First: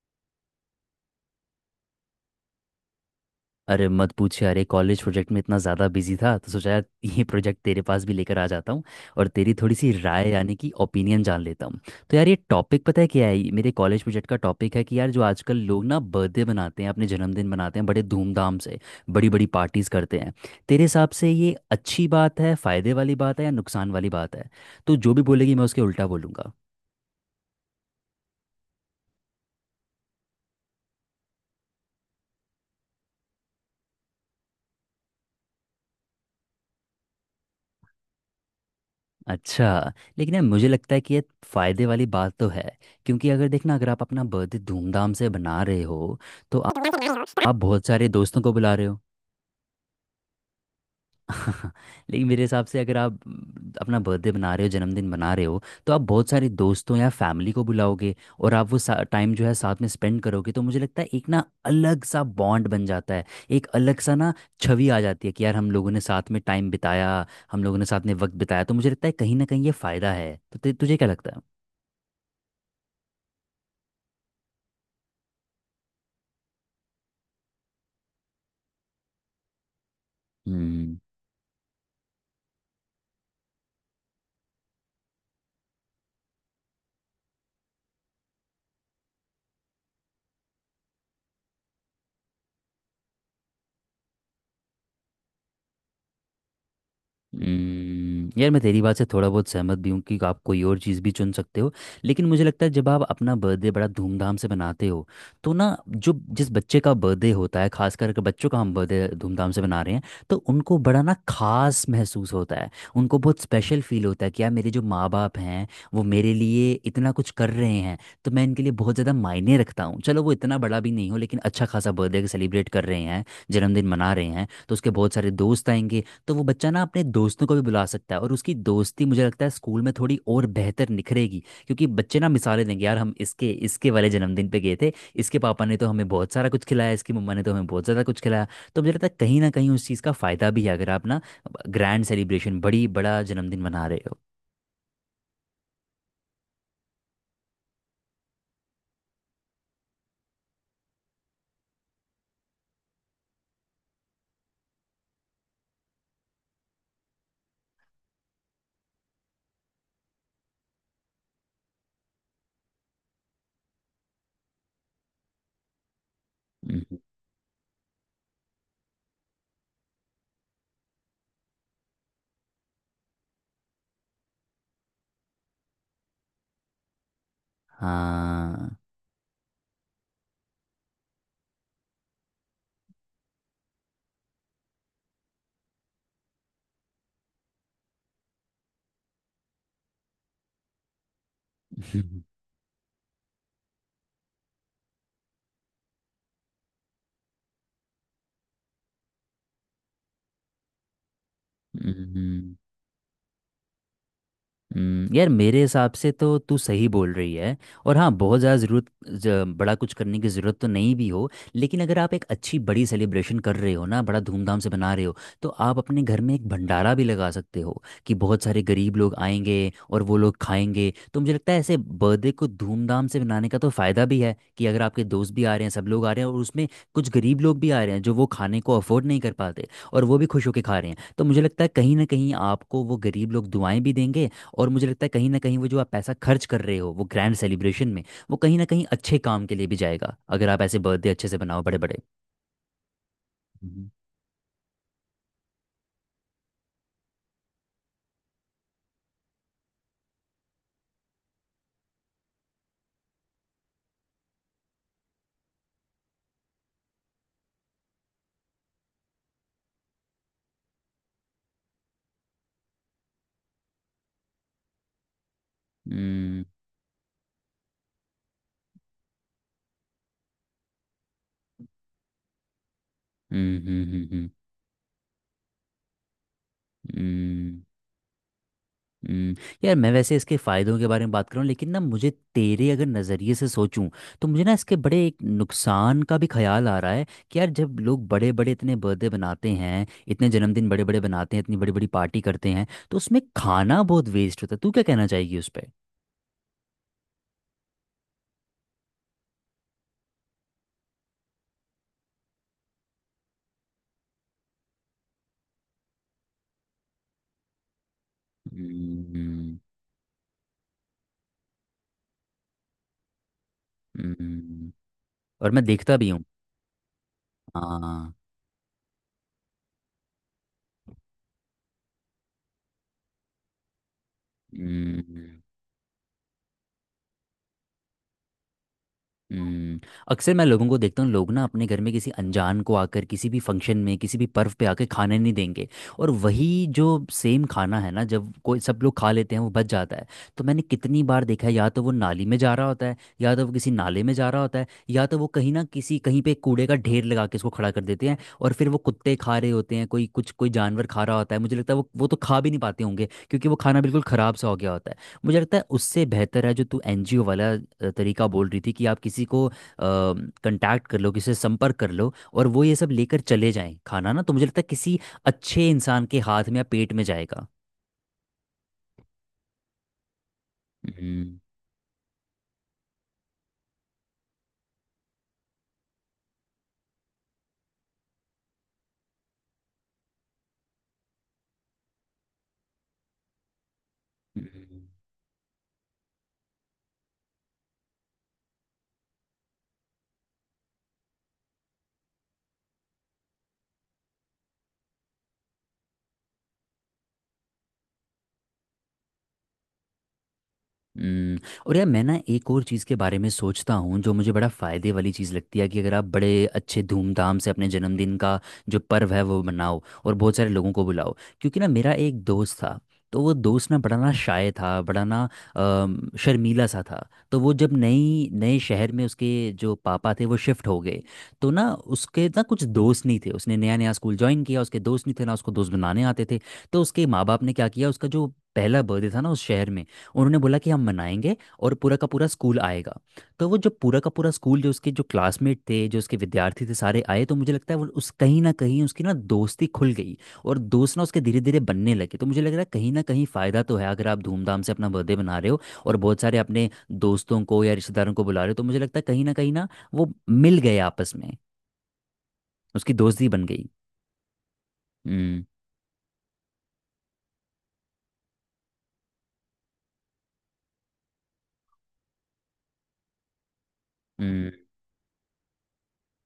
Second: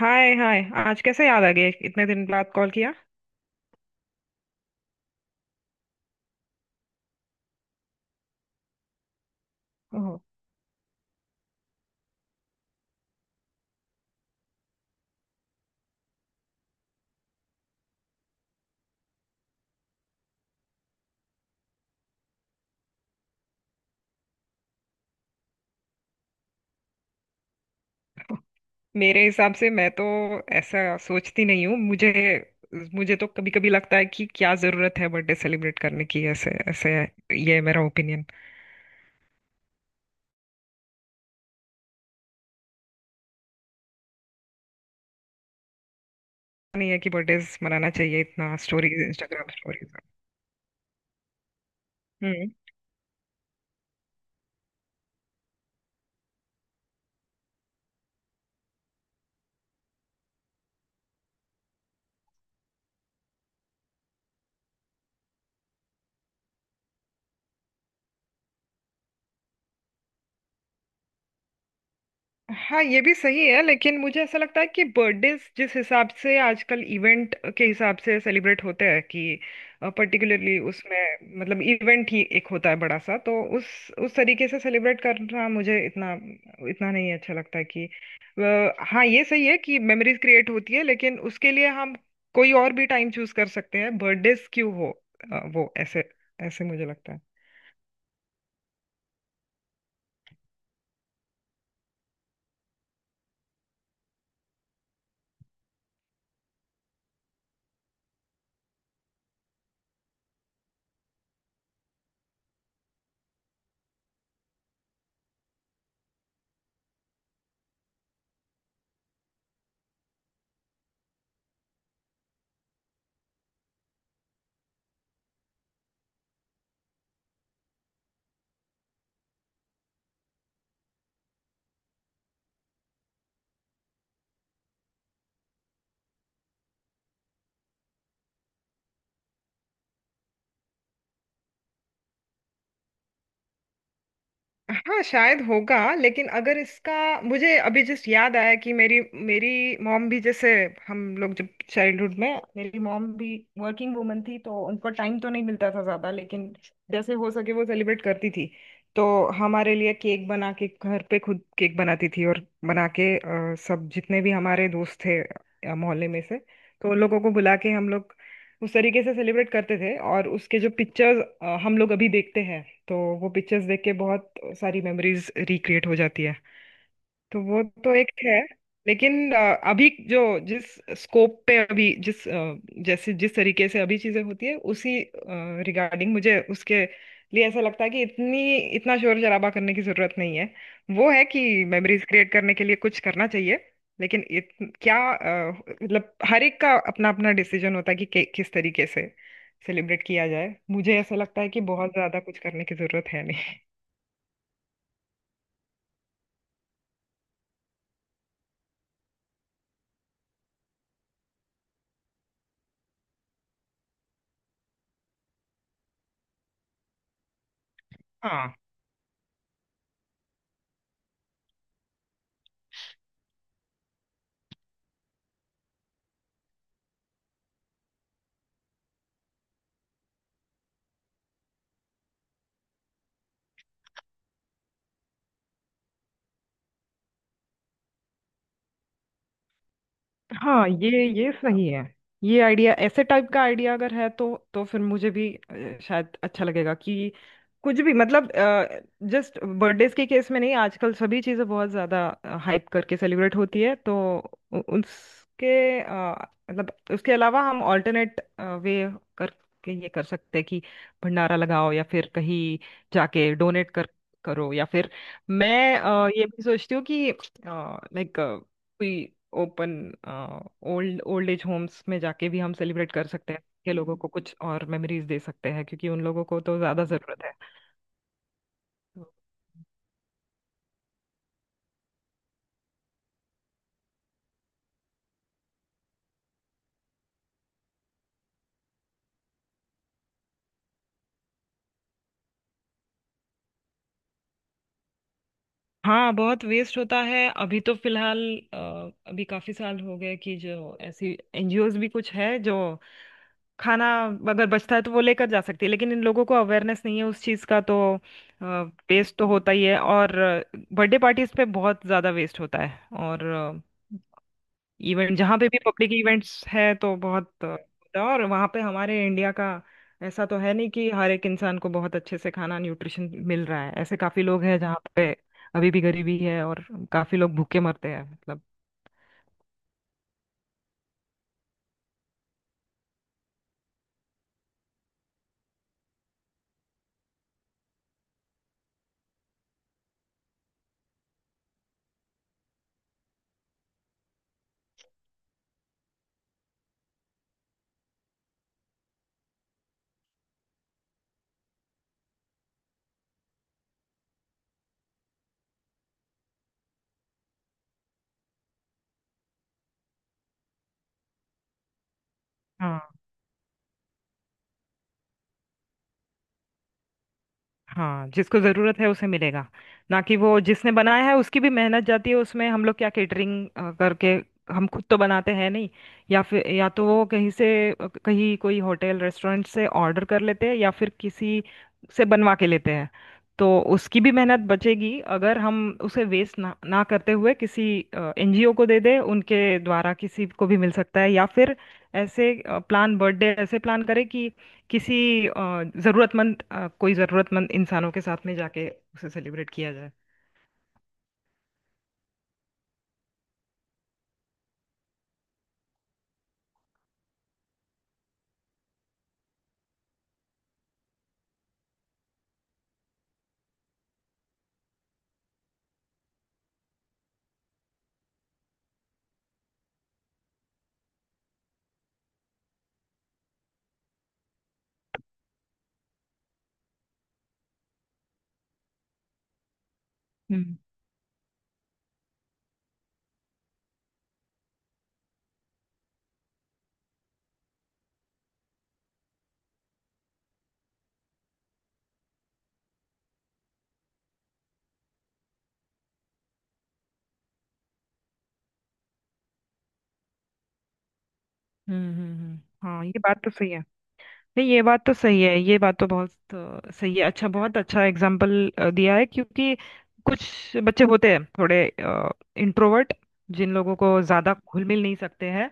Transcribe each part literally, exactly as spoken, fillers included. हाय hi. आज कैसे याद आ गया, इतने दिन बाद कॉल किया? अरे मत पूछ यार, ये कॉलेज प्रोजेक्ट में इतना ज़्यादा बिजी था तो सोचा यार, ये प्रोजेक्ट तेरे पास भी लेकर आ जाता हूँ और तेरी थोड़ी सी ओहो, राय यानी कि ओपिनियन जान लेता हूँ। तो यार ये टॉपिक पता है क्या है? ये मेरे कॉलेज प्रोजेक्ट का टॉपिक है कि यार जो आजकल लोग ना बर्थडे मनाते हैं, अपने जन्मदिन मनाते हैं बड़े धूमधाम से, बड़ी बड़ी पार्टीज़ करते हैं, तेरे हिसाब से ये अच्छी बात है, फ़ायदे वाली बात है या नुकसान वाली बात है? तो जो भी बोलेगी मैं उसके उल्टा बोलूँगा। मेरे हिसाब से मैं तो ऐसा सोचती नहीं हूँ। मुझे मुझे तो कभी कभी लगता है कि क्या जरूरत है बर्थडे सेलिब्रेट करने की, ऐसे ऐसे। ये मेरा ओपिनियन अच्छा। लेकिन यार मुझे लगता है कि ये फ़ायदे वाली बात तो है, क्योंकि अगर देखना, अगर आप अपना बर्थडे धूमधाम से बना रहे हो तो आप आप नहीं है कि बहुत सारे बर्थडे दोस्तों को मनाना बुला रहे चाहिए हो। इतना, स्टोरीज इंस्टाग्राम स्टोरीज। लेकिन मेरे हिसाब से अगर आप म, अपना बर्थडे बना रहे हो, जन्मदिन बना रहे हो, तो आप बहुत सारे दोस्तों या फैमिली को बुलाओगे और आप वो टाइम जो है साथ में स्पेंड करोगे, तो मुझे लगता है एक ना अलग सा बॉन्ड बन जाता है, एक अलग सा ना छवि आ जाती है कि यार हम लोगों ने साथ में टाइम बिताया, हम लोगों ने साथ में वक्त बिताया, तो मुझे लगता है कहीं ना कहीं ये फ़ायदा है। तो ते- तुझे क्या लगता है? हाँ, ये भी सही है, लेकिन मुझे ऐसा लगता है कि बर्थडेज जिस हिसाब से आजकल इवेंट के हिसाब से सेलिब्रेट होते हैं कि हम्म। पर्टिकुलरली, उसमें मतलब इवेंट ही एक होता है बड़ा सा, तो उस उस तरीके से सेलिब्रेट करना मुझे इतना इतना नहीं अच्छा लगता है कि अ, हाँ, ये सही है कि मेमोरीज क्रिएट होती है, लेकिन उसके लिए हम कोई और भी टाइम चूज कर सकते हैं, बर्थडेज क्यों हो। अ, वो ऐसे ऐसे मुझे लगता है। हम्म, यार मैं तेरी बात से थोड़ा बहुत सहमत भी हूँ कि आप कोई और चीज़ भी चुन सकते हो, लेकिन मुझे लगता है जब आप अपना बर्थडे बड़ा धूमधाम से मनाते हो तो ना, जो जिस बच्चे का बर्थडे होता है, खास करके बच्चों का हम बर्थडे धूमधाम से मना रहे हैं, तो उनको बड़ा ना खास महसूस होता है, उनको बहुत स्पेशल फील होता है कि यार मेरे जो माँ बाप हैं वो मेरे लिए इतना कुछ कर रहे हैं, तो मैं इनके लिए बहुत ज़्यादा मायने रखता हूँ। चलो वो इतना बड़ा भी नहीं हो, लेकिन अच्छा खासा बर्थडे सेलिब्रेट कर रहे हैं, जन्मदिन मना रहे हैं, तो उसके बहुत सारे दोस्त आएंगे, तो वो बच्चा ना अपने दोस्तों को भी बुला सकता है और उसकी दोस्ती मुझे लगता है स्कूल में थोड़ी और बेहतर निखरेगी, क्योंकि बच्चे ना मिसालें देंगे, यार हम इसके इसके वाले जन्मदिन पे गए थे, इसके पापा ने तो हमें बहुत सारा कुछ खिलाया, इसकी मम्मा ने तो हमें बहुत ज़्यादा कुछ खिलाया, तो मुझे लगता है कहीं ना कहीं उस चीज़ का फ़ायदा भी है अगर आप ना ग्रैंड सेलिब्रेशन बड़ी बड़ा जन्मदिन मना रहे हो। हाँ शायद होगा, लेकिन अगर इसका, मुझे अभी जस्ट याद आया कि मेरी मेरी मॉम भी जैसे, हम लोग जब चाइल्डहुड में, मेरी मॉम भी वर्किंग वुमन थी तो उनको टाइम तो नहीं मिलता था ज़्यादा, लेकिन जैसे हो सके वो सेलिब्रेट करती थी। तो हमारे लिए केक बना के, घर पे खुद केक बनाती थी और बना के अ, सब जितने भी हमारे दोस्त थे अ, मोहल्ले में हम्म, से, तो उन लोगों को बुला के हम लोग उस तरीके से सेलिब्रेट करते थे। और उसके जो पिक्चर्स हम लोग अभी देखते हैं, तो वो पिक्चर्स देख के बहुत सारी मेमोरीज रिक्रिएट हो जाती है। तो वो हाँ। तो एक है। लेकिन अ, अभी जो, जिस स्कोप पे अभी जिस अ, जैसे जिस तरीके से अभी चीजें होती है, उसी रिगार्डिंग मुझे उसके लिए ऐसा लगता है कि इतनी इतना शोर शराबा करने की जरूरत नहीं है, वो है कि मेमोरीज क्रिएट करने के लिए कुछ करना चाहिए, लेकिन इत, क्या अ, मतलब हर एक का अपना अपना डिसीजन होता है कि, कि किस तरीके से सेलिब्रेट किया जाए। मुझे ऐसा लगता है कि हम्म, बहुत ज्यादा कुछ करने की जरूरत है नहीं। हम्म, यार मेरे हिसाब से तो तू सही बोल रही है, और हाँ बहुत ज़्यादा ज़रूरत ज- बड़ा कुछ करने की ज़रूरत तो नहीं भी हो, लेकिन अगर आप एक अच्छी बड़ी सेलिब्रेशन कर रहे हो ना, बड़ा धूमधाम से बना रहे हो, तो आप अपने घर में एक भंडारा भी लगा सकते हो कि बहुत सारे गरीब लोग हाँ आएंगे और वो लोग खाएंगे, तो मुझे लगता है ऐसे बर्थडे को धूमधाम से मनाने का तो फ़ायदा भी है कि अगर आपके दोस्त भी आ रहे हैं, सब लोग आ रहे हैं, और उसमें कुछ गरीब लोग भी आ रहे हैं जो वो खाने को अफोर्ड नहीं कर पाते और वो भी खुश होकर खा रहे हैं, तो मुझे लगता है कहीं ना कहीं आपको वो गरीब लोग दुआएं भी देंगे, और मुझे लगता है कहीं ना कहीं वो जो आप पैसा खर्च कर रहे हो वो ग्रैंड सेलिब्रेशन में, वो कहीं ना कहीं अच्छे काम के लिए भी जाएगा अगर आप ऐसे बर्थडे अच्छे से हाँ, बनाओ बड़े ये बड़े। ये सही है। ये आइडिया, ऐसे हम्म। टाइप का आइडिया अगर है तो तो फिर मुझे भी अ, शायद अच्छा लगेगा कि कुछ भी, मतलब जस्ट बर्थडेज के केस में नहीं, आजकल सभी चीज़ें बहुत ज़्यादा हाइप करके सेलिब्रेट होती है। तो उ- उसके अ, मतलब उसके अलावा हम ऑल्टरनेट वे करके ये कर सकते हैं कि भंडारा लगाओ या फिर कहीं जाके डोनेट कर करो या फिर हम्म। मैं अ, ये भी सोचती हूँ कि लाइक, कोई open, old old age homes में जाके भी हम हम्म। सेलिब्रेट कर सकते हैं, हम्म, के लोगों को कुछ और मेमोरीज दे सकते हैं क्योंकि उन लोगों को तो ज्यादा हम्म, जरूरत है। हम्म। यार तो मैं वैसे इसके फ़ायदों के बारे में बात करूँ, लेकिन ना मुझे तेरे अगर नज़रिए से सोचूं तो मुझे ना इसके बड़े एक नुकसान का भी ख्याल आ रहा है कि यार जब लोग बड़े बड़े इतने बर्थडे बनाते हैं, इतने जन्मदिन बड़े बड़े बनाते हैं, इतनी बड़ी बड़ी पार्टी करते हैं, तो उसमें खाना बहुत वेस्ट होता है। तू क्या कहना चाहेगी उस हाँ, बहुत वेस्ट होता है अभी तो फिलहाल अ, अभी काफी साल हो गए कि जो ऐसी एनजीओज भी कुछ है जो खाना अगर बचता है तो वो लेकर जा सकती है, लेकिन इन लोगों को अवेयरनेस नहीं है उस चीज़ का, तो पर? वेस्ट तो होता ही है। और बर्थडे पार्टीज पे बहुत ज़्यादा वेस्ट होता है और हम्म, और मैं इवेंट, देखता भी जहाँ पे हूँ। भी पब्लिक इवेंट्स है तो हाँ। बहुत अ, होता है। और वहाँ पे हमारे इंडिया का ऐसा तो है नहीं कि हर एक इंसान को बहुत अच्छे से खाना न्यूट्रिशन मिल रहा है, ऐसे काफी लोग हैं हम्म, जहाँ पे अभी भी गरीबी है और काफी लोग भूखे मरते हैं, मतलब। हम्म। अक्सर मैं लोगों को देखता हूँ लोग ना अपने घर में किसी अनजान को आकर किसी भी फंक्शन में किसी भी पर्व पे आकर खाने नहीं देंगे, और वही जो सेम खाना है ना, जब कोई सब लोग खा लेते हैं वो बच जाता है, तो मैंने कितनी बार देखा है या तो वो नाली में जा रहा होता है, या तो वो किसी नाले में जा रहा होता है, या तो वो कहीं ना किसी कहीं पे कूड़े का ढेर लगा के इसको खड़ा कर देते हैं और फिर वो कुत्ते खा रहे होते हैं, कोई कुछ कोई जानवर खा रहा होता है, मुझे लगता है वो वो तो खा भी नहीं पाते होंगे क्योंकि वो खाना बिल्कुल ख़राब सा हो गया होता है। मुझे लगता है उससे बेहतर है जो तू एन जी ओ वाला अ, तरीका बोल रही थी कि आप किसी को कांटेक्ट कर लो, किसी से संपर्क कर लो और वो ये सब लेकर चले जाएं खाना, ना तो मुझे लगता है किसी अच्छे इंसान के हाथ में या पेट में जाएगा। हाँ, जिसको जरूरत है उसे मिलेगा, ना कि वो हम्म। जिसने बनाया है, उसकी भी मेहनत जाती है उसमें। हम लोग क्या केटरिंग करके, हम खुद तो बनाते हैं नहीं, या फिर या तो वो कहीं से अ, कहीं कोई होटल रेस्टोरेंट से ऑर्डर कर लेते हैं या फिर किसी से बनवा के लेते हैं। तो उसकी हम्म। भी मेहनत बचेगी अगर हम उसे वेस्ट ना ना करते हुए किसी एनजीओ को दे दें, उनके द्वारा किसी को भी मिल सकता है, या फिर ऐसे प्लान, बर्थडे ऐसे प्लान करें कि किसी अ, जरूरतमंद, अ, कोई जरूरतमंद इंसानों के साथ में जाके उसे सेलिब्रेट किया जाए। हम्म, और यार मैं ना एक और चीज़ के बारे में सोचता हूँ जो मुझे बड़ा फ़ायदे वाली चीज़ लगती है कि अगर आप बड़े अच्छे धूमधाम से अपने जन्मदिन का जो पर्व है वो मनाओ और बहुत सारे लोगों को बुलाओ, क्योंकि ना मेरा एक दोस्त था, तो वो दोस्त ना बड़ा ना शाय था, बड़ा ना अम, शर्मीला सा था, तो वो जब नई नए शहर में उसके जो पापा थे वो शिफ्ट हो गए, तो ना उसके ना कुछ दोस्त नहीं थे, उसने नया नया स्कूल ज्वाइन किया, उसके दोस्त नहीं थे, ना उसको दोस्त बनाने आते थे, तो उसके माँ बाप ने क्या किया उसका जो पहला बर्थडे था ना उस शहर में उन्होंने बोला कि हम हम्म, मनाएंगे और पूरा का पूरा स्कूल आएगा, तो वो जो पूरा का पूरा स्कूल जो उसके जो क्लासमेट थे, जो उसके विद्यार्थी थे सारे आए, तो मुझे लगता है वो उस कहीं ना कहीं उसकी ना दोस्ती खुल गई और दोस्त ना उसके धीरे धीरे बनने लगे, तो मुझे लग रहा है कहीं ना कहीं फ़ायदा तो है अगर आप धूमधाम से अपना बर्थडे मना रहे हो और बहुत सारे अपने दोस्तों को या रिश्तेदारों को बुला रहे हो, तो मुझे लगता है कहीं ना कहीं ना वो मिल गए आपस में, हम्म, हम्म, उसकी हम्म। दोस्ती बन हाँ गई। ये बात तो सही है। नहीं, ये हम्म। बात तो सही है, ये बात तो बहुत अ, सही है, अच्छा, बहुत अच्छा एग्जाम्पल दिया है। क्योंकि कुछ बच्चे होते हैं थोड़े इंट्रोवर्ट, जिन लोगों हम्म। को ज्यादा घुल मिल नहीं सकते हैं,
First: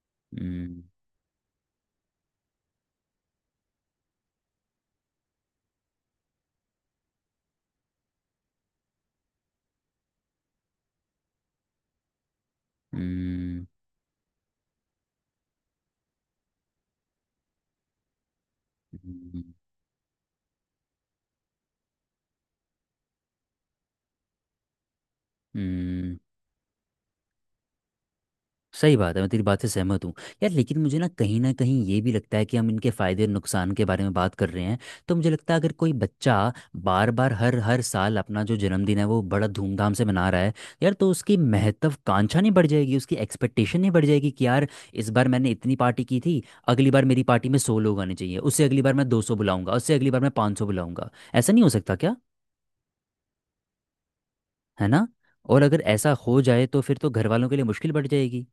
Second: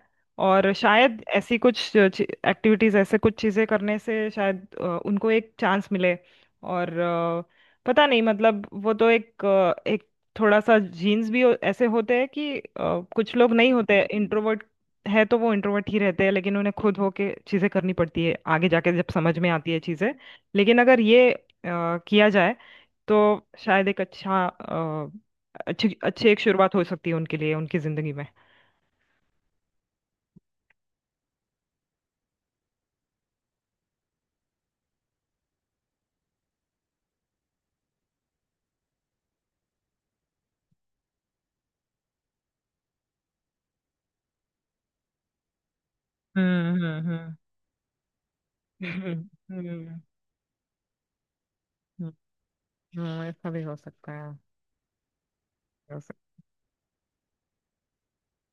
और हम्म। शायद ऐसी कुछ एक्टिविटीज, ऐसे कुछ चीजें करने से शायद अ, उनको एक चांस मिले। और अ, पता नहीं, मतलब वो तो एक अ, एक थोड़ा सा जीन्स भी हो- ऐसे होते हैं कि अ, कुछ लोग हम्म। नहीं होते, इंट्रोवर्ट है तो वो इंट्रोवर्ट ही रहते हैं लेकिन उन्हें खुद होके चीजें करनी पड़ती है आगे जाके, जब हम्म, समझ हम्म, में आती है चीजें। लेकिन अगर ये अ, किया जाए तो शायद एक अच्छा अ, अच्छी हम्म। अच्छी एक शुरुआत हो सकती है उनके लिए उनकी जिंदगी में। सही बात है, मैं तेरी बात से सहमत हूँ। यार लेकिन मुझे ना कहीं ना कहीं ये भी लगता है कि हम इनके फायदे और नुकसान के बारे में बात कर रहे हैं, तो मुझे लगता है अगर कोई बच्चा बार बार हर हर साल अपना जो जन्मदिन है वो बड़ा धूमधाम से मना रहा है, यार तो उसकी महत्वाकांक्षा नहीं बढ़ जाएगी, उसकी एक्सपेक्टेशन नहीं बढ़ जाएगी कि यार इस बार मैंने इतनी पार्टी की थी, हम्म, अगली बार हम्म, मेरी हम्म, पार्टी में सौ लोग आने चाहिए, उससे अगली बार मैं दो हम्म, सौ बुलाऊंगा, उससे हम्म, अगली बार मैं पाँच सौ बुलाऊंगा, ऐसा नहीं हो सकता हम्म, क्या? हम्म, ऐसा भी हो सकता है ना? और अगर है। ऐसा हो जाए तो फिर तो घर वालों के लिए मुश्किल बढ़ जाएगी।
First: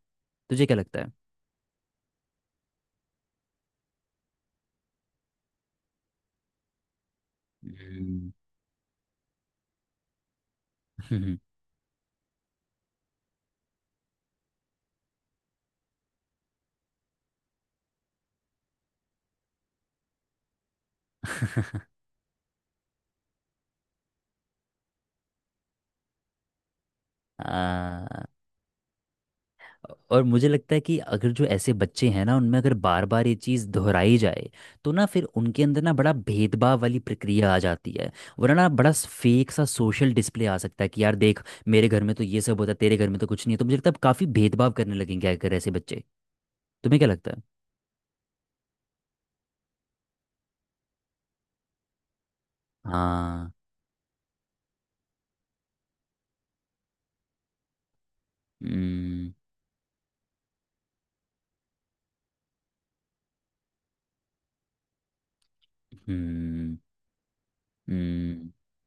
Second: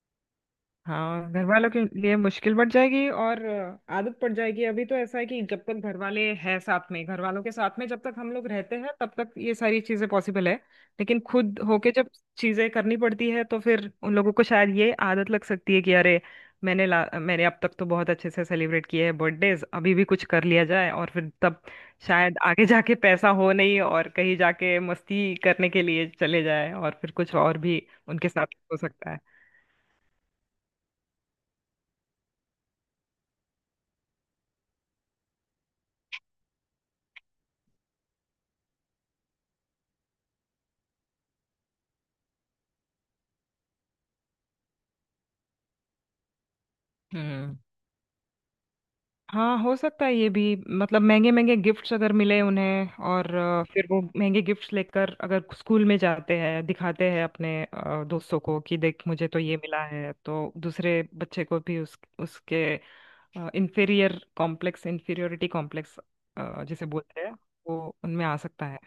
तुझे क्या लगता है? हाँ, घर वालों के लिए मुश्किल बढ़ जाएगी और अ, आदत पड़ जाएगी। अभी तो ऐसा है कि जब तक घर वाले हैं साथ में, घर वालों के साथ में जब तक हम हम्म। लोग रहते हैं तब तक ये सारी चीजें पॉसिबल है। लेकिन हम्म, खुद होके जब चीजें करनी पड़ती है तो फिर उन लोगों को शायद ये आदत लग सकती है कि अरे, मैंने ला मैंने अब तक तो बहुत अच्छे से सेलिब्रेट किए हैं बर्थडेज, अभी भी कुछ कर लिया जाए, और फिर तब शायद आगे जाके पैसा हो नहीं और कहीं जाके मस्ती करने के लिए चले जाए और फिर कुछ और भी आ, उनके साथ हो सकता है। और मुझे लगता है कि अगर जो ऐसे बच्चे हैं ना उनमें अगर बार बार ये चीज़ दोहराई जाए तो ना फिर उनके अंदर ना बड़ा भेदभाव वाली प्रक्रिया आ जाती है, वरना ना बड़ा फेक सा सोशल डिस्प्ले आ सकता है कि यार देख मेरे घर में तो ये सब होता है, तेरे घर में तो कुछ नहीं है, तो मुझे लगता है काफ़ी भेदभाव करने लगेंगे अगर ऐसे बच्चे। तुम्हें क्या लगता है? हम्म, हाँ हो सकता है ये भी, मतलब महंगे महंगे गिफ्ट्स अगर मिले उन्हें और हाँ। अ, फिर वो महंगे गिफ्ट्स लेकर अगर स्कूल में जाते हैं दिखाते हैं अपने अ, दोस्तों को कि देख मुझे हम्म। तो ये मिला है, तो दूसरे बच्चे को भी उस उसके इंफीरियर कॉम्प्लेक्स इंफीरियोरिटी कॉम्प्लेक्स हम्म। जिसे बोलते हैं, वो उनमें आ हम्म। सकता है।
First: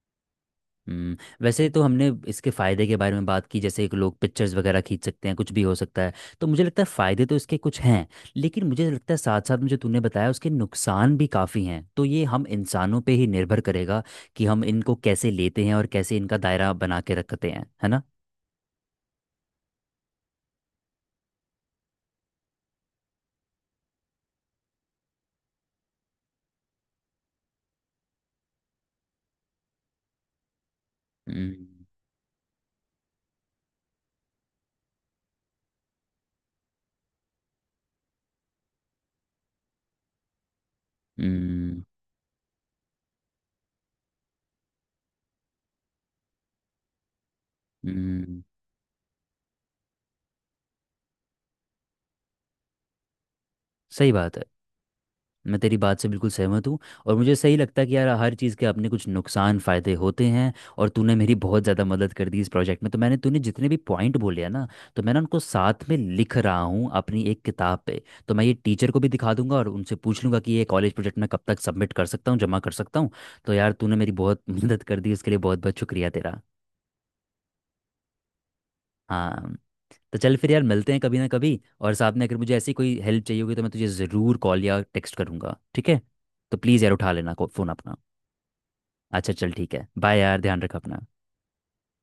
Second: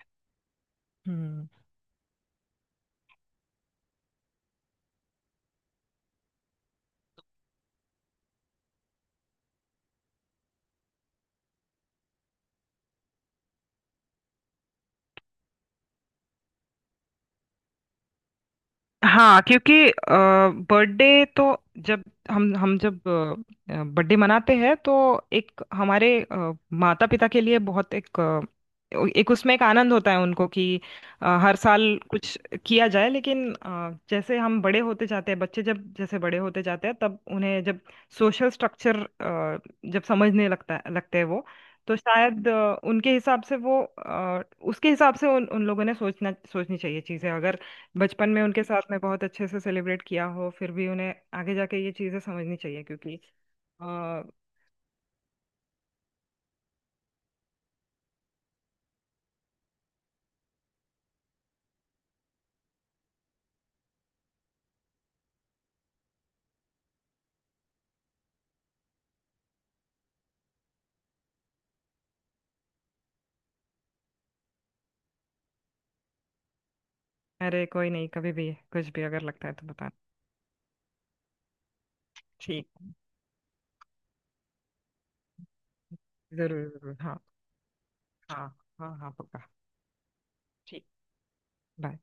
हम्म, हम्म। वैसे तो हमने इसके फ़ायदे के बारे में बात की जैसे कि लोग पिक्चर्स वगैरह खींच सकते हैं, कुछ भी हो सकता है, तो मुझे लगता है फ़ायदे तो इसके कुछ हैं, लेकिन मुझे लगता है साथ साथ में जो तूने बताया उसके नुकसान भी काफ़ी हैं, तो ये हम इंसानों पे ही निर्भर करेगा कि हम इनको कैसे लेते हैं और कैसे इनका दायरा बना के रखते हैं, है ना? हाँ क्योंकि बर्थडे तो, जब हम हम जब बर्थडे मनाते हैं तो, एक हमारे माता पिता के लिए बहुत एक, अ, एक उसमें एक आनंद होता है उनको कि अ, हर साल हम्म। कुछ किया जाए। लेकिन अ, जैसे हम बड़े होते जाते हैं, बच्चे जब जैसे बड़े होते जाते हैं तब उन्हें जब सोशल स्ट्रक्चर जब समझने लगता है लगते हैं वो, हम्म। तो शायद अ, उनके हिसाब से वो, अ, उसके हिसाब से उन उन लोगों ने सोचना सोचनी चाहिए चीज़ें, अगर बचपन में हम्म, उनके साथ में बहुत अच्छे से सेलिब्रेट किया हो फिर भी उन्हें आगे जाके ये चीजें समझनी चाहिए क्योंकि सही अ, बात है, मैं तेरी बात से बिल्कुल सहमत हूँ और मुझे सही लगता है कि यार हर चीज़ के अपने कुछ नुकसान फ़ायदे होते हैं, और तूने मेरी बहुत ज़्यादा मदद कर दी इस प्रोजेक्ट में, तो मैंने तूने जितने भी पॉइंट बोले हैं ना, तो मैं ना उनको साथ में लिख रहा हूँ अपनी एक किताब पे, तो मैं ये टीचर को भी दिखा दूंगा और उनसे पूछ लूंगा कि ये कॉलेज प्रोजेक्ट मैं कब तक सबमिट कर सकता हूँ, जमा कर सकता हूँ, तो यार तूने मेरी बहुत मदद कर दी, उसके लिए बहुत बहुत शुक्रिया तेरा। अरे कोई नहीं, कभी भी कुछ भी अगर लगता है हाँ। तो बताना। तो चल फिर यार मिलते हैं कभी ना कभी, और साथ में अगर मुझे ऐसी ठीक, कोई हेल्प चाहिए होगी तो मैं तुझे ज़रूर कॉल या टेक्स्ट करूँगा, ठीक है? तो जरूर प्लीज़ यार जरूर, उठा हाँ लेना फ़ोन अपना। हाँ। हाँ हाँ, अच्छा पक्का। चल ठीक है, बाय यार, ध्यान रख ठीक, अपना। बाय।